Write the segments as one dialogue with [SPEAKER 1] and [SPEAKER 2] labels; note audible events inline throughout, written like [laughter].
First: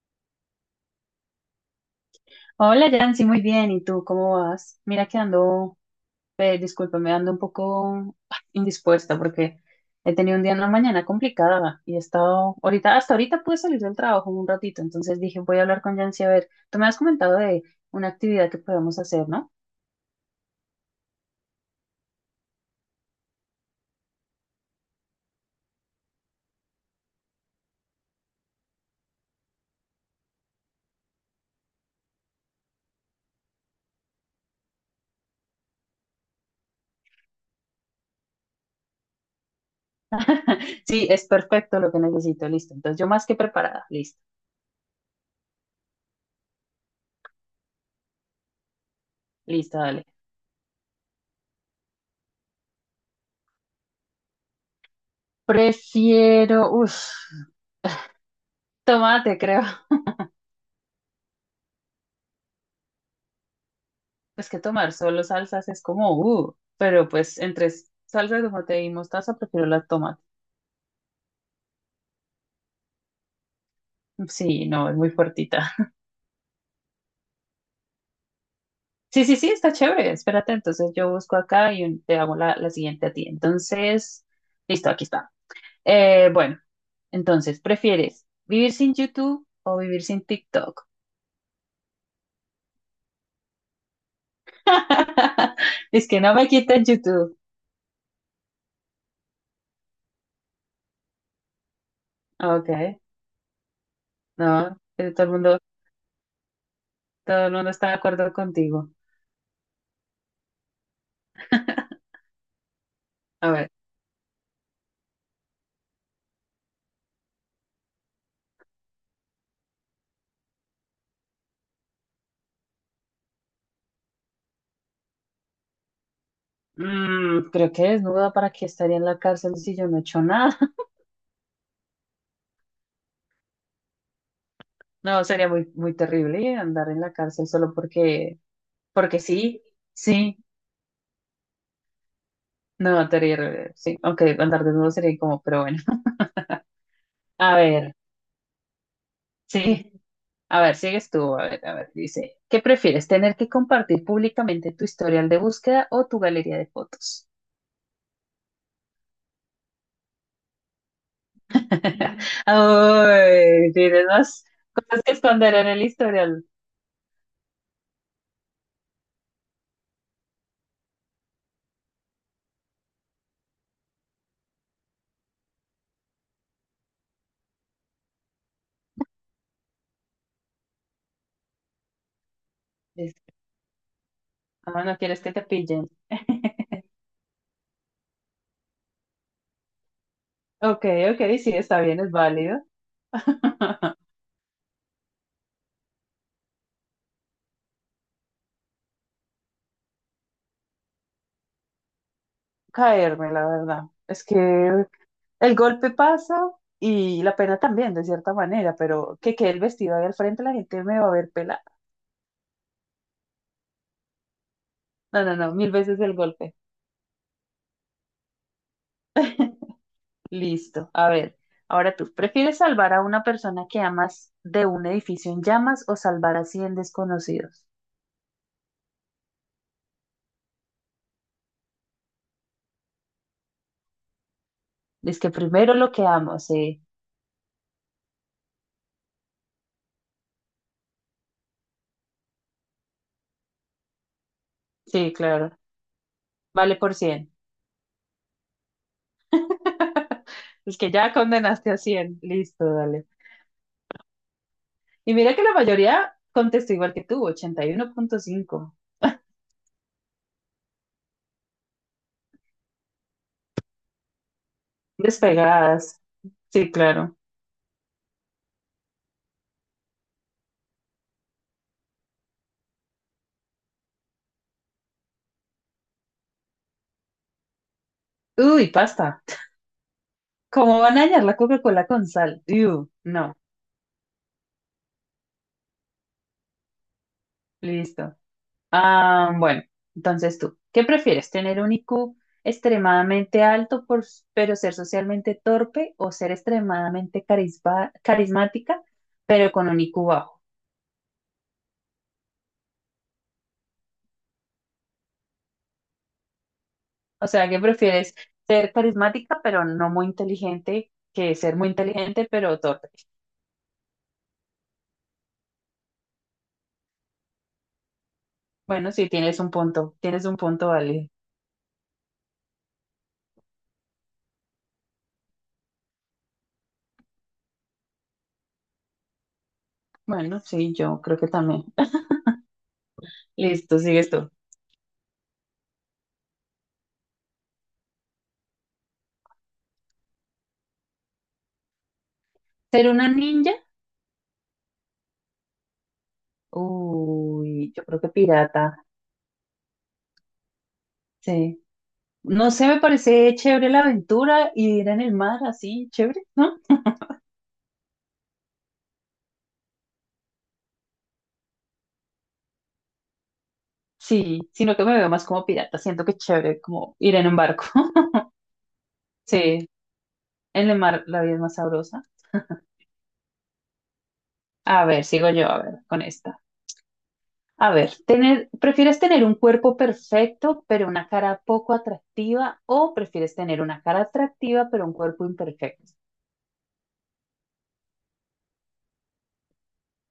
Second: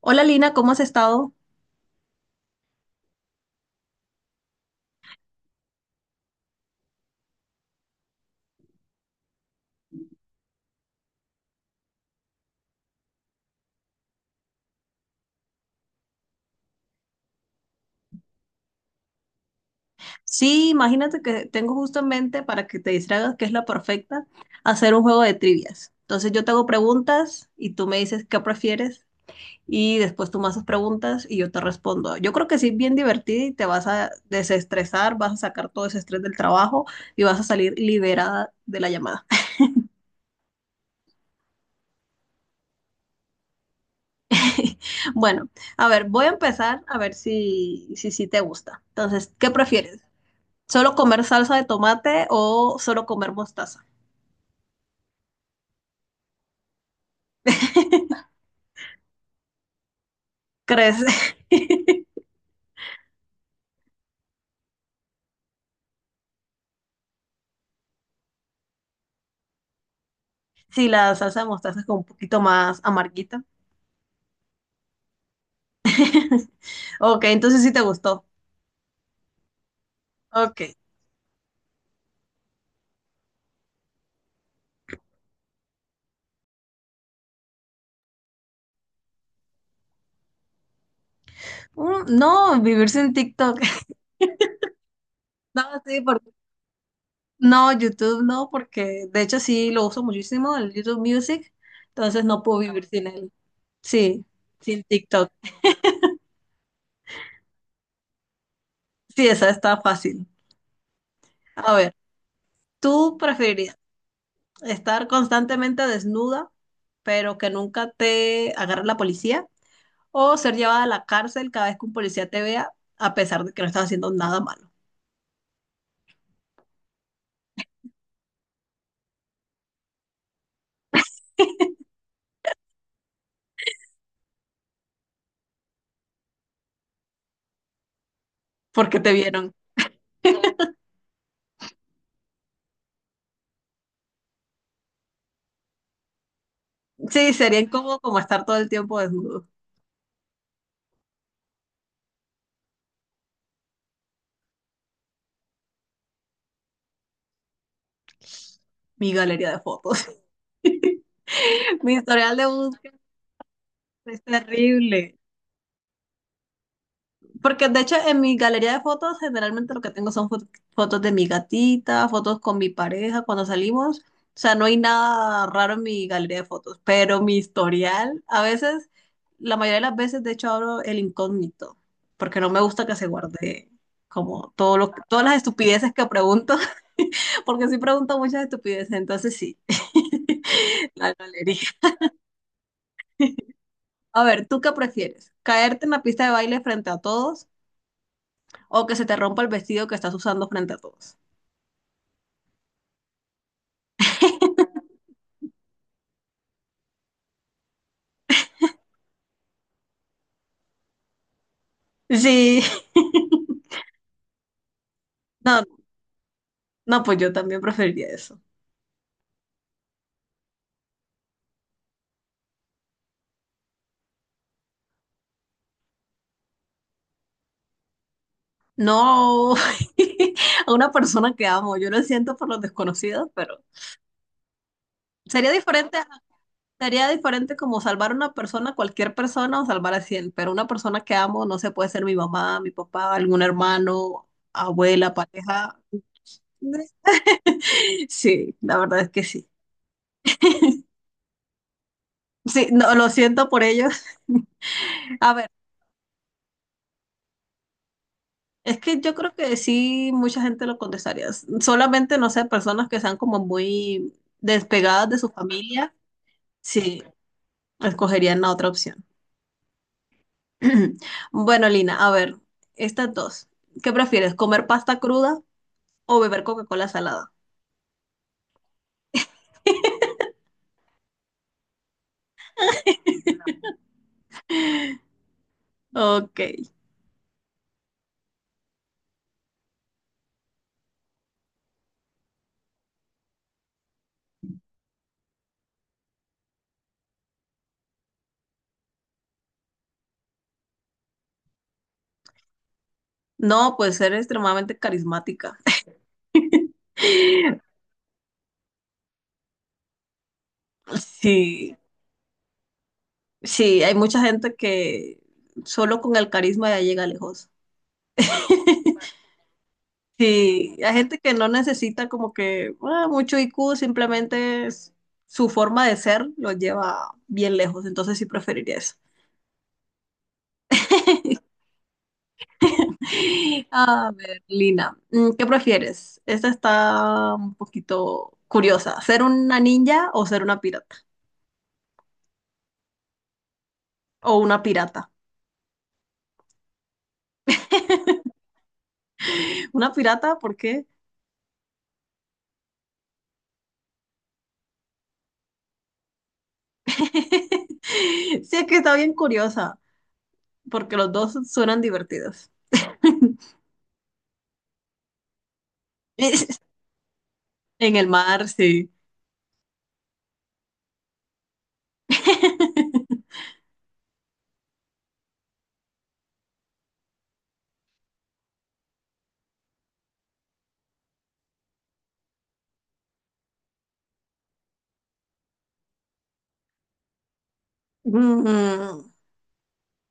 [SPEAKER 1] Hola Lina, ¿cómo has estado?
[SPEAKER 2] Hola, Yancy, muy bien. ¿Y tú cómo vas? Mira que ando, discúlpame, ando un poco indispuesta porque he tenido un día en la mañana complicada y he estado, ahorita, hasta ahorita pude salir del trabajo un ratito, entonces dije, voy a hablar con Yancy a ver, tú me has comentado de una actividad que podemos hacer, ¿no?
[SPEAKER 1] Sí, imagínate que tengo justamente para que te distraigas, que es la perfecta, hacer un juego de trivias. Entonces yo te hago preguntas y tú me dices qué prefieres y después tú me haces preguntas y yo te respondo. Yo creo que sí es bien divertido y te vas a desestresar, vas a sacar todo ese estrés del trabajo y vas a salir liberada de la llamada.
[SPEAKER 2] [laughs] Sí, es perfecto lo que necesito, listo. Entonces yo más que preparada, listo,
[SPEAKER 1] [laughs] Bueno, a ver, voy a empezar a ver si te gusta. Entonces, ¿qué
[SPEAKER 2] listo,
[SPEAKER 1] prefieres?
[SPEAKER 2] dale.
[SPEAKER 1] ¿Solo comer salsa de tomate o solo comer mostaza?
[SPEAKER 2] Prefiero,
[SPEAKER 1] [laughs]
[SPEAKER 2] tomate, creo. [laughs]
[SPEAKER 1] Crece. [laughs]
[SPEAKER 2] Es que tomar solo salsas es como, pero pues entre salsa de tomate y mostaza prefiero la tomate.
[SPEAKER 1] Si la salsa de mostaza es como un poquito más amarguita.
[SPEAKER 2] Sí, no, es muy fuertita. [laughs]
[SPEAKER 1] [laughs] Ok, entonces sí te gustó.
[SPEAKER 2] Sí, sí, sí, está chévere. Espérate,
[SPEAKER 1] Ok.
[SPEAKER 2] entonces yo busco acá y te hago la, la siguiente a ti. Entonces, listo, aquí está. Bueno, entonces, ¿prefieres vivir sin YouTube o vivir sin TikTok?
[SPEAKER 1] No, vivir sin TikTok. [laughs]
[SPEAKER 2] [laughs]
[SPEAKER 1] No, sí,
[SPEAKER 2] Es que
[SPEAKER 1] porque-
[SPEAKER 2] no me quiten YouTube.
[SPEAKER 1] no, YouTube no, porque de hecho sí lo uso muchísimo, el YouTube Music, entonces no puedo
[SPEAKER 2] Ok,
[SPEAKER 1] vivir sin él. Sí,
[SPEAKER 2] no,
[SPEAKER 1] sin TikTok.
[SPEAKER 2] todo el mundo está de acuerdo contigo.
[SPEAKER 1] Sí, esa está fácil. A ver,
[SPEAKER 2] [laughs]
[SPEAKER 1] ¿tú
[SPEAKER 2] A ver.
[SPEAKER 1] preferirías estar constantemente desnuda, pero que nunca te agarre la policía? ¿O ser llevada a la cárcel cada vez que un policía te vea, a pesar de que no estás haciendo nada malo,
[SPEAKER 2] Mm, creo que desnuda para que estaría en la cárcel si yo no he hecho nada. [laughs] No, sería muy, muy terrible andar en la cárcel solo porque,
[SPEAKER 1] porque te
[SPEAKER 2] porque
[SPEAKER 1] vieron?
[SPEAKER 2] sí, sí, no, terrible, sí, aunque andar desnudo sería como, pero bueno. [laughs]
[SPEAKER 1] Sí,
[SPEAKER 2] A
[SPEAKER 1] sería
[SPEAKER 2] ver,
[SPEAKER 1] incómodo como estar todo el tiempo desnudo.
[SPEAKER 2] sí, a ver, sigues tú, a ver, dice, ¿qué prefieres, tener que compartir públicamente tu historial de búsqueda o tu galería de fotos?
[SPEAKER 1] Mi galería de fotos. [laughs] Mi
[SPEAKER 2] [laughs]
[SPEAKER 1] historial de búsqueda
[SPEAKER 2] Ay, tienes
[SPEAKER 1] es
[SPEAKER 2] más cosas que
[SPEAKER 1] terrible.
[SPEAKER 2] esconder en el historial.
[SPEAKER 1] Porque de hecho en mi galería de fotos generalmente lo que tengo son fotos de mi gatita, fotos con mi pareja cuando salimos. O sea, no hay nada raro en mi galería de fotos, pero mi historial, a veces, la mayoría de las veces de hecho abro el incógnito, porque no me gusta que se
[SPEAKER 2] Dice,
[SPEAKER 1] guarde como
[SPEAKER 2] ah, no quieres
[SPEAKER 1] todas
[SPEAKER 2] que
[SPEAKER 1] las
[SPEAKER 2] te pillen.
[SPEAKER 1] estupideces que pregunto, [laughs] porque sí pregunto muchas estupideces, entonces sí,
[SPEAKER 2] Ok,
[SPEAKER 1] [laughs] la
[SPEAKER 2] ok, sí,
[SPEAKER 1] galería.
[SPEAKER 2] está bien, es válido. [laughs]
[SPEAKER 1] A ver, ¿tú qué prefieres? ¿Caerte en la pista de baile frente a todos, o que se te rompa el vestido que estás usando frente a todos?
[SPEAKER 2] Caerme, la verdad. Es que el golpe pasa y la pena también, de cierta manera, pero que quede el vestido ahí al frente, la gente me va a ver pelada.
[SPEAKER 1] Sí. [laughs]
[SPEAKER 2] No, no, no,
[SPEAKER 1] No,
[SPEAKER 2] mil veces el golpe.
[SPEAKER 1] no, pues yo también preferiría eso.
[SPEAKER 2] [laughs] Listo. A ver, ahora tú, ¿prefieres salvar a una persona que amas de un edificio en llamas o salvar a 100 desconocidos?
[SPEAKER 1] No, [laughs] a una persona que amo, yo lo siento por los desconocidos, pero
[SPEAKER 2] Es que
[SPEAKER 1] sería
[SPEAKER 2] primero lo
[SPEAKER 1] diferente,
[SPEAKER 2] que amo, sí,
[SPEAKER 1] sería diferente como salvar a una persona, cualquier persona o salvar a cien, pero una persona que amo no, se puede ser mi mamá, mi papá, algún hermano,
[SPEAKER 2] sí,
[SPEAKER 1] abuela,
[SPEAKER 2] claro.
[SPEAKER 1] pareja.
[SPEAKER 2] Vale por
[SPEAKER 1] [laughs]
[SPEAKER 2] 100.
[SPEAKER 1] Sí, la verdad es que sí.
[SPEAKER 2] [laughs] Es que ya condenaste a 100. Listo,
[SPEAKER 1] Sí, no,
[SPEAKER 2] dale.
[SPEAKER 1] lo siento por ellos. [laughs]
[SPEAKER 2] Y
[SPEAKER 1] A
[SPEAKER 2] mira que la mayoría contestó igual que tú, 81,5.
[SPEAKER 1] es que yo creo que sí, mucha gente lo contestaría. S- Solamente, no sé, personas que sean como muy despegadas de su familia,
[SPEAKER 2] Despegadas. Sí,
[SPEAKER 1] sí,
[SPEAKER 2] claro.
[SPEAKER 1] escogerían la otra opción. [clears throat] Bueno, Lina, a ver, estas dos. ¿Qué prefieres, comer pasta cruda o beber Coca-Cola salada?
[SPEAKER 2] Uy, pasta. ¿Cómo van a dañar la Coca-Cola con sal? Uy, no.
[SPEAKER 1] Ok.
[SPEAKER 2] Listo. Ah, bueno, entonces tú, ¿qué prefieres? ¿Tener un IQ extremadamente alto por, pero ser socialmente torpe o ser extremadamente carismática pero con un IQ bajo?
[SPEAKER 1] No, pues ser extremadamente carismática.
[SPEAKER 2] O sea, ¿qué
[SPEAKER 1] [laughs]
[SPEAKER 2] prefieres? ¿Ser carismática pero no muy inteligente que ser muy
[SPEAKER 1] Sí,
[SPEAKER 2] inteligente pero torpe?
[SPEAKER 1] sí, hay mucha gente que solo con el carisma ya llega lejos.
[SPEAKER 2] Bueno,
[SPEAKER 1] [laughs]
[SPEAKER 2] sí, tienes un punto,
[SPEAKER 1] Sí, hay
[SPEAKER 2] vale.
[SPEAKER 1] gente que no necesita como que ah, mucho IQ, simplemente su forma de ser lo lleva bien lejos, entonces sí preferiría eso.
[SPEAKER 2] Bueno, sí, yo creo que
[SPEAKER 1] [laughs]
[SPEAKER 2] también. [laughs] Listo, sigue
[SPEAKER 1] A
[SPEAKER 2] esto.
[SPEAKER 1] ver, Lina, ¿qué prefieres? Esta está un poquito curiosa, ¿ser una ninja o ser una pirata?
[SPEAKER 2] ¿Ser una ninja?
[SPEAKER 1] O una pirata.
[SPEAKER 2] Uy, yo creo que pirata,
[SPEAKER 1] ¿Una pirata? ¿Por qué?
[SPEAKER 2] sí. No sé, me parece chévere la aventura y ir en el mar así, chévere, ¿no?
[SPEAKER 1] [laughs] Sí, es que está bien curiosa, porque los dos suenan divertidos. [laughs]
[SPEAKER 2] Sí, sino que me veo más como pirata, siento que es chévere como ir en un barco.
[SPEAKER 1] En el
[SPEAKER 2] [laughs]
[SPEAKER 1] mar, sí.
[SPEAKER 2] Sí, en el mar la vida es más sabrosa. [laughs]
[SPEAKER 1] [laughs]
[SPEAKER 2] A ver, sigo yo, a ver, con esta. A ver, ¿prefieres tener un cuerpo perfecto pero una cara poco atractiva o prefieres tener una cara atractiva pero un cuerpo imperfecto?
[SPEAKER 1] Mm,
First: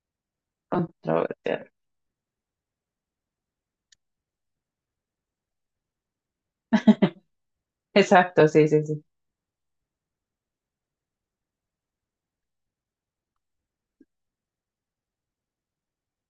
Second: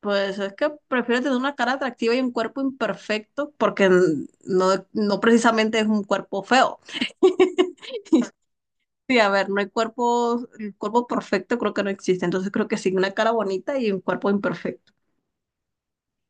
[SPEAKER 1] pues es que prefiero tener una
[SPEAKER 2] Controversial.
[SPEAKER 1] cara atractiva y un cuerpo imperfecto porque no, no precisamente es un cuerpo feo. [laughs]
[SPEAKER 2] Exacto, sí, sí, sí.
[SPEAKER 1] Sí, a ver, no hay cuerpo, el cuerpo perfecto creo que no existe, entonces creo que sí, una cara bonita y un cuerpo imperfecto.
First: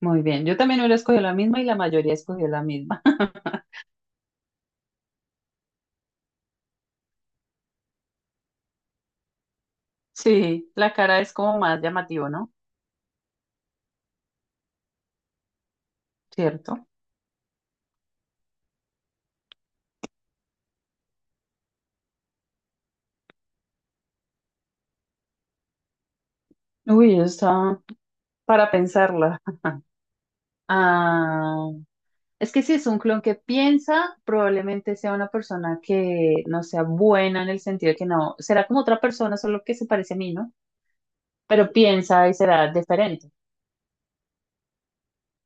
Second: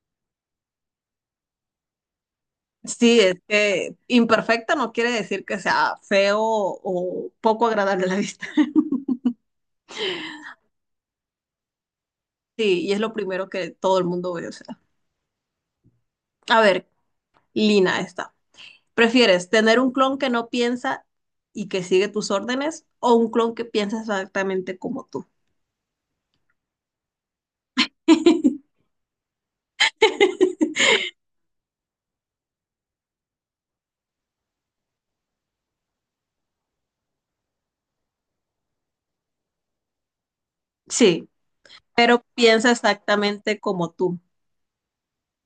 [SPEAKER 2] Muy bien. Yo también hubiera escogido la misma y la mayoría escogió la misma.
[SPEAKER 1] Sí, es
[SPEAKER 2] [laughs]
[SPEAKER 1] que imperfecta no quiere decir que sea feo o poco agradable a la vista. [laughs]
[SPEAKER 2] Sí, la cara es como más llamativo, ¿no?
[SPEAKER 1] Sí, y es lo primero que todo el mundo ve, o sea. A ver,
[SPEAKER 2] Cierto.
[SPEAKER 1] Lina, está. ¿Prefieres tener un clon que no piensa y que sigue tus órdenes o un clon que piensa exactamente como tú?
[SPEAKER 2] Uy, está para
[SPEAKER 1] [laughs]
[SPEAKER 2] pensarla. Ah, es que si es un clon que piensa, probablemente sea una persona que no sea buena en el sentido de que no, será como otra persona, solo que se parece a mí, ¿no?
[SPEAKER 1] Sí,
[SPEAKER 2] Pero
[SPEAKER 1] pero
[SPEAKER 2] piensa y
[SPEAKER 1] piensa
[SPEAKER 2] será diferente.
[SPEAKER 1] exactamente como tú.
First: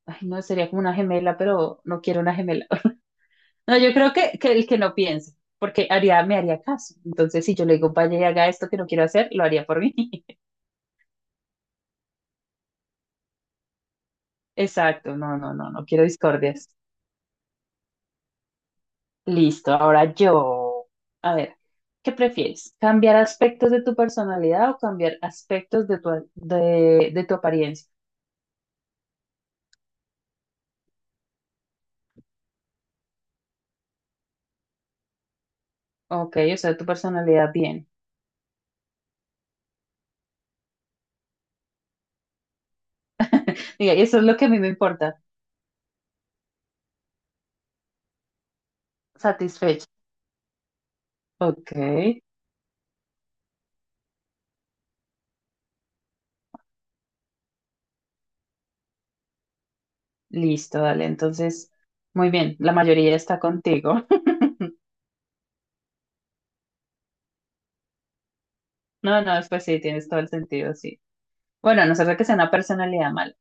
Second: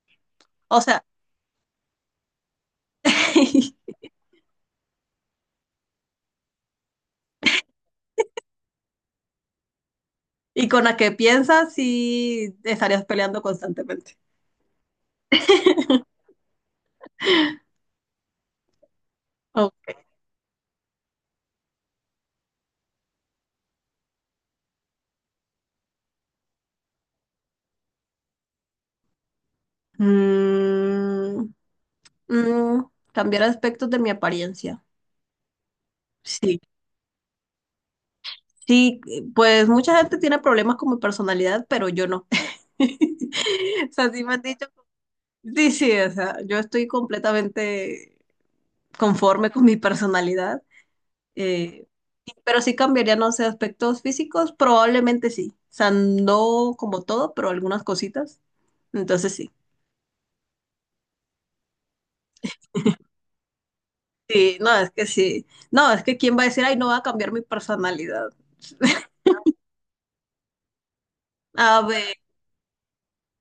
[SPEAKER 2] Ay, no, sería
[SPEAKER 1] O
[SPEAKER 2] como una
[SPEAKER 1] sea,
[SPEAKER 2] gemela, pero no quiero una gemela. [laughs] No, yo
[SPEAKER 1] [laughs]
[SPEAKER 2] creo que el que no piense, porque haría, me haría caso. Entonces, si yo le digo, vaya y haga esto que no quiero hacer, lo haría por mí. [laughs]
[SPEAKER 1] y con la que piensas sí estarías peleando constantemente.
[SPEAKER 2] Exacto, no, no, no, no quiero discordias. Listo,
[SPEAKER 1] Ok.
[SPEAKER 2] ahora yo. A ver, ¿qué prefieres? ¿Cambiar aspectos de tu personalidad o cambiar aspectos de tu apariencia?
[SPEAKER 1] Mm, mm, cambiar aspectos de mi apariencia.
[SPEAKER 2] Ok, o
[SPEAKER 1] Sí,
[SPEAKER 2] sea, tu personalidad bien.
[SPEAKER 1] sí, pues mucha gente tiene problemas con mi personalidad, pero yo no. [laughs] O
[SPEAKER 2] Mira, y
[SPEAKER 1] sea,
[SPEAKER 2] eso
[SPEAKER 1] sí
[SPEAKER 2] es
[SPEAKER 1] me
[SPEAKER 2] lo
[SPEAKER 1] han
[SPEAKER 2] que a mí
[SPEAKER 1] dicho.
[SPEAKER 2] me importa.
[SPEAKER 1] Sí, sí, o sea, yo estoy completamente conforme con mi
[SPEAKER 2] Satisfecho.
[SPEAKER 1] personalidad,
[SPEAKER 2] Ok.
[SPEAKER 1] eh, pero sí cambiaría, no sé, aspectos físicos, probablemente sí, o sea, no como todo, pero algunas cositas, entonces sí,
[SPEAKER 2] Listo, dale. Entonces, muy bien, la mayoría está contigo. [laughs]
[SPEAKER 1] sí, no, es que sí, no, es que quién va a decir, ay, no, va a cambiar mi personalidad. [laughs]
[SPEAKER 2] No, no, pues sí, tienes todo el sentido, sí.
[SPEAKER 1] A
[SPEAKER 2] Bueno, a no ser
[SPEAKER 1] ver,
[SPEAKER 2] de que sea una personalidad mala.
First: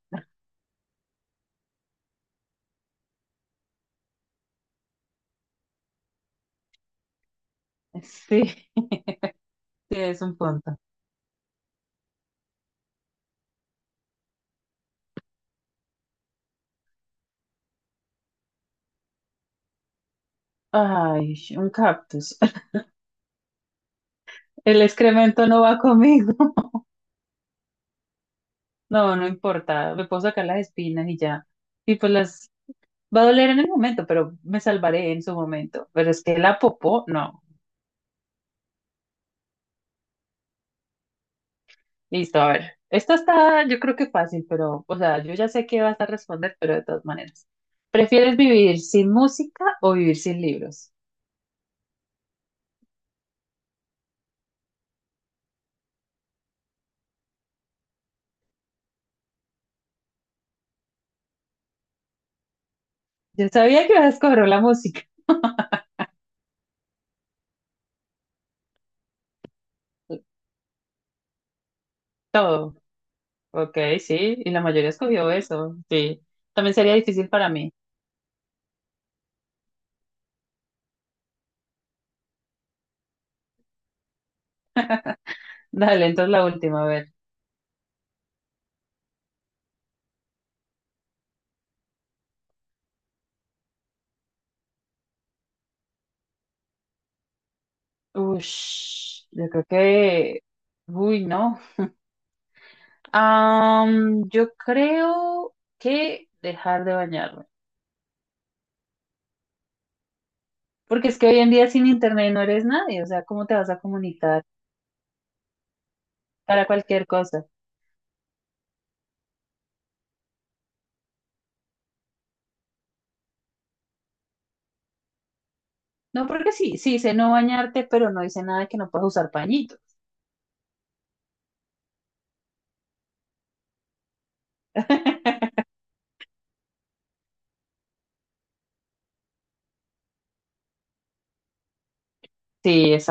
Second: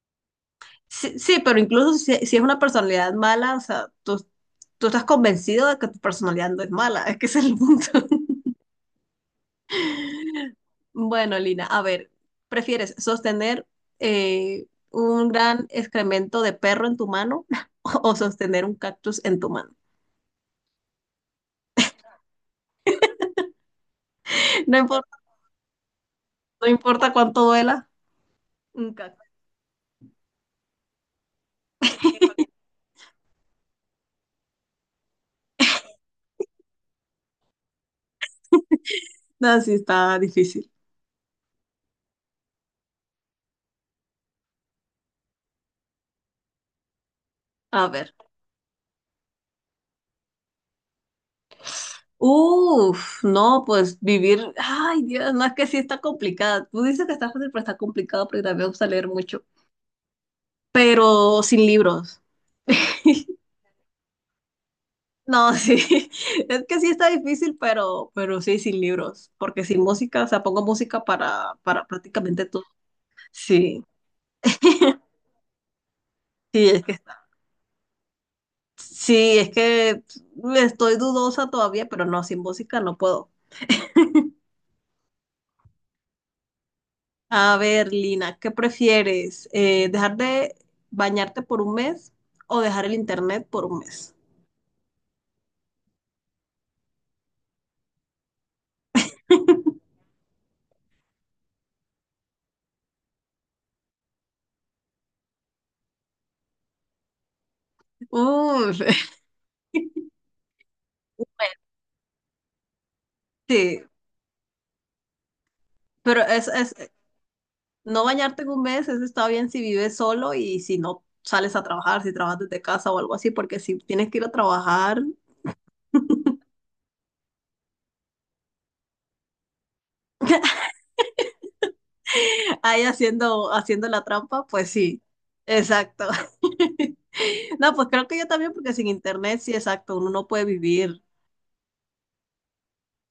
[SPEAKER 1] sí, sí, pero incluso si es una personalidad mala, o sea, tú estás convencido de que tu personalidad no es mala, [laughs] es que ese es el punto.
[SPEAKER 2] Sí, sí, es un punto.
[SPEAKER 1] Bueno, Lina, a ver, ¿prefieres sostener un gran excremento de perro en tu mano [laughs] o sostener un cactus en tu mano?
[SPEAKER 2] Ay, un cactus. [laughs]
[SPEAKER 1] [laughs] No
[SPEAKER 2] El
[SPEAKER 1] importa,
[SPEAKER 2] excremento no va conmigo.
[SPEAKER 1] no
[SPEAKER 2] [laughs]
[SPEAKER 1] importa cuánto duela, un
[SPEAKER 2] No,
[SPEAKER 1] cactus.
[SPEAKER 2] no importa. Me puedo sacar las espinas y ya. Y pues las va a doler en el momento, pero me salvaré en su momento. Pero es que la popó, no.
[SPEAKER 1] No, sí está difícil.
[SPEAKER 2] Listo, a ver. Esto está, yo creo que fácil, pero, o sea, yo ya sé que vas a responder, pero de todas maneras.
[SPEAKER 1] A ver.
[SPEAKER 2] ¿Prefieres vivir sin música o vivir sin libros?
[SPEAKER 1] Uf, no, pues vivir. Ay, Dios, no, es que sí está complicada. Tú dices que está fácil, pero está complicado porque también me gusta leer mucho. Pero sin libros. [laughs]
[SPEAKER 2] Yo sabía que ibas a escoger la música.
[SPEAKER 1] No, sí, [laughs] es que sí está difícil, pero sí, sin libros, porque sin música, o sea,
[SPEAKER 2] [laughs]
[SPEAKER 1] pongo música para prácticamente todo.
[SPEAKER 2] Todo. Ok,
[SPEAKER 1] Sí,
[SPEAKER 2] sí. Y la mayoría escogió eso. Sí.
[SPEAKER 1] [laughs] sí,
[SPEAKER 2] También
[SPEAKER 1] es que
[SPEAKER 2] sería
[SPEAKER 1] está.
[SPEAKER 2] difícil para mí.
[SPEAKER 1] Sí, es que estoy dudosa todavía, pero no, sin música no puedo.
[SPEAKER 2] Dale, entonces la última, a ver.
[SPEAKER 1] A ver, Lina, ¿qué prefieres? ¿Dejar de bañarte por un mes o dejar el internet por un mes?
[SPEAKER 2] Ush, yo creo que. Uy, no. Yo creo que dejar de bañarme.
[SPEAKER 1] Uf, [laughs]
[SPEAKER 2] Porque es
[SPEAKER 1] un
[SPEAKER 2] que hoy en
[SPEAKER 1] mes,
[SPEAKER 2] día sin internet no eres nadie. O sea, ¿cómo te vas a
[SPEAKER 1] sí,
[SPEAKER 2] comunicar?
[SPEAKER 1] pero
[SPEAKER 2] Para cualquier cosa.
[SPEAKER 1] no bañarte en un mes, eso está bien si vives solo y si no sales a trabajar, si trabajas desde casa o algo así, porque si tienes que ir a trabajar
[SPEAKER 2] No, porque sí, sí dice no bañarte, pero no dice nada que no puedas usar pañitos.
[SPEAKER 1] ahí haciendo la trampa, pues sí,
[SPEAKER 2] [laughs]
[SPEAKER 1] exacto. [laughs] No, pues creo que yo también, porque sin internet, sí, exacto, uno no puede vivir
[SPEAKER 2] Sí,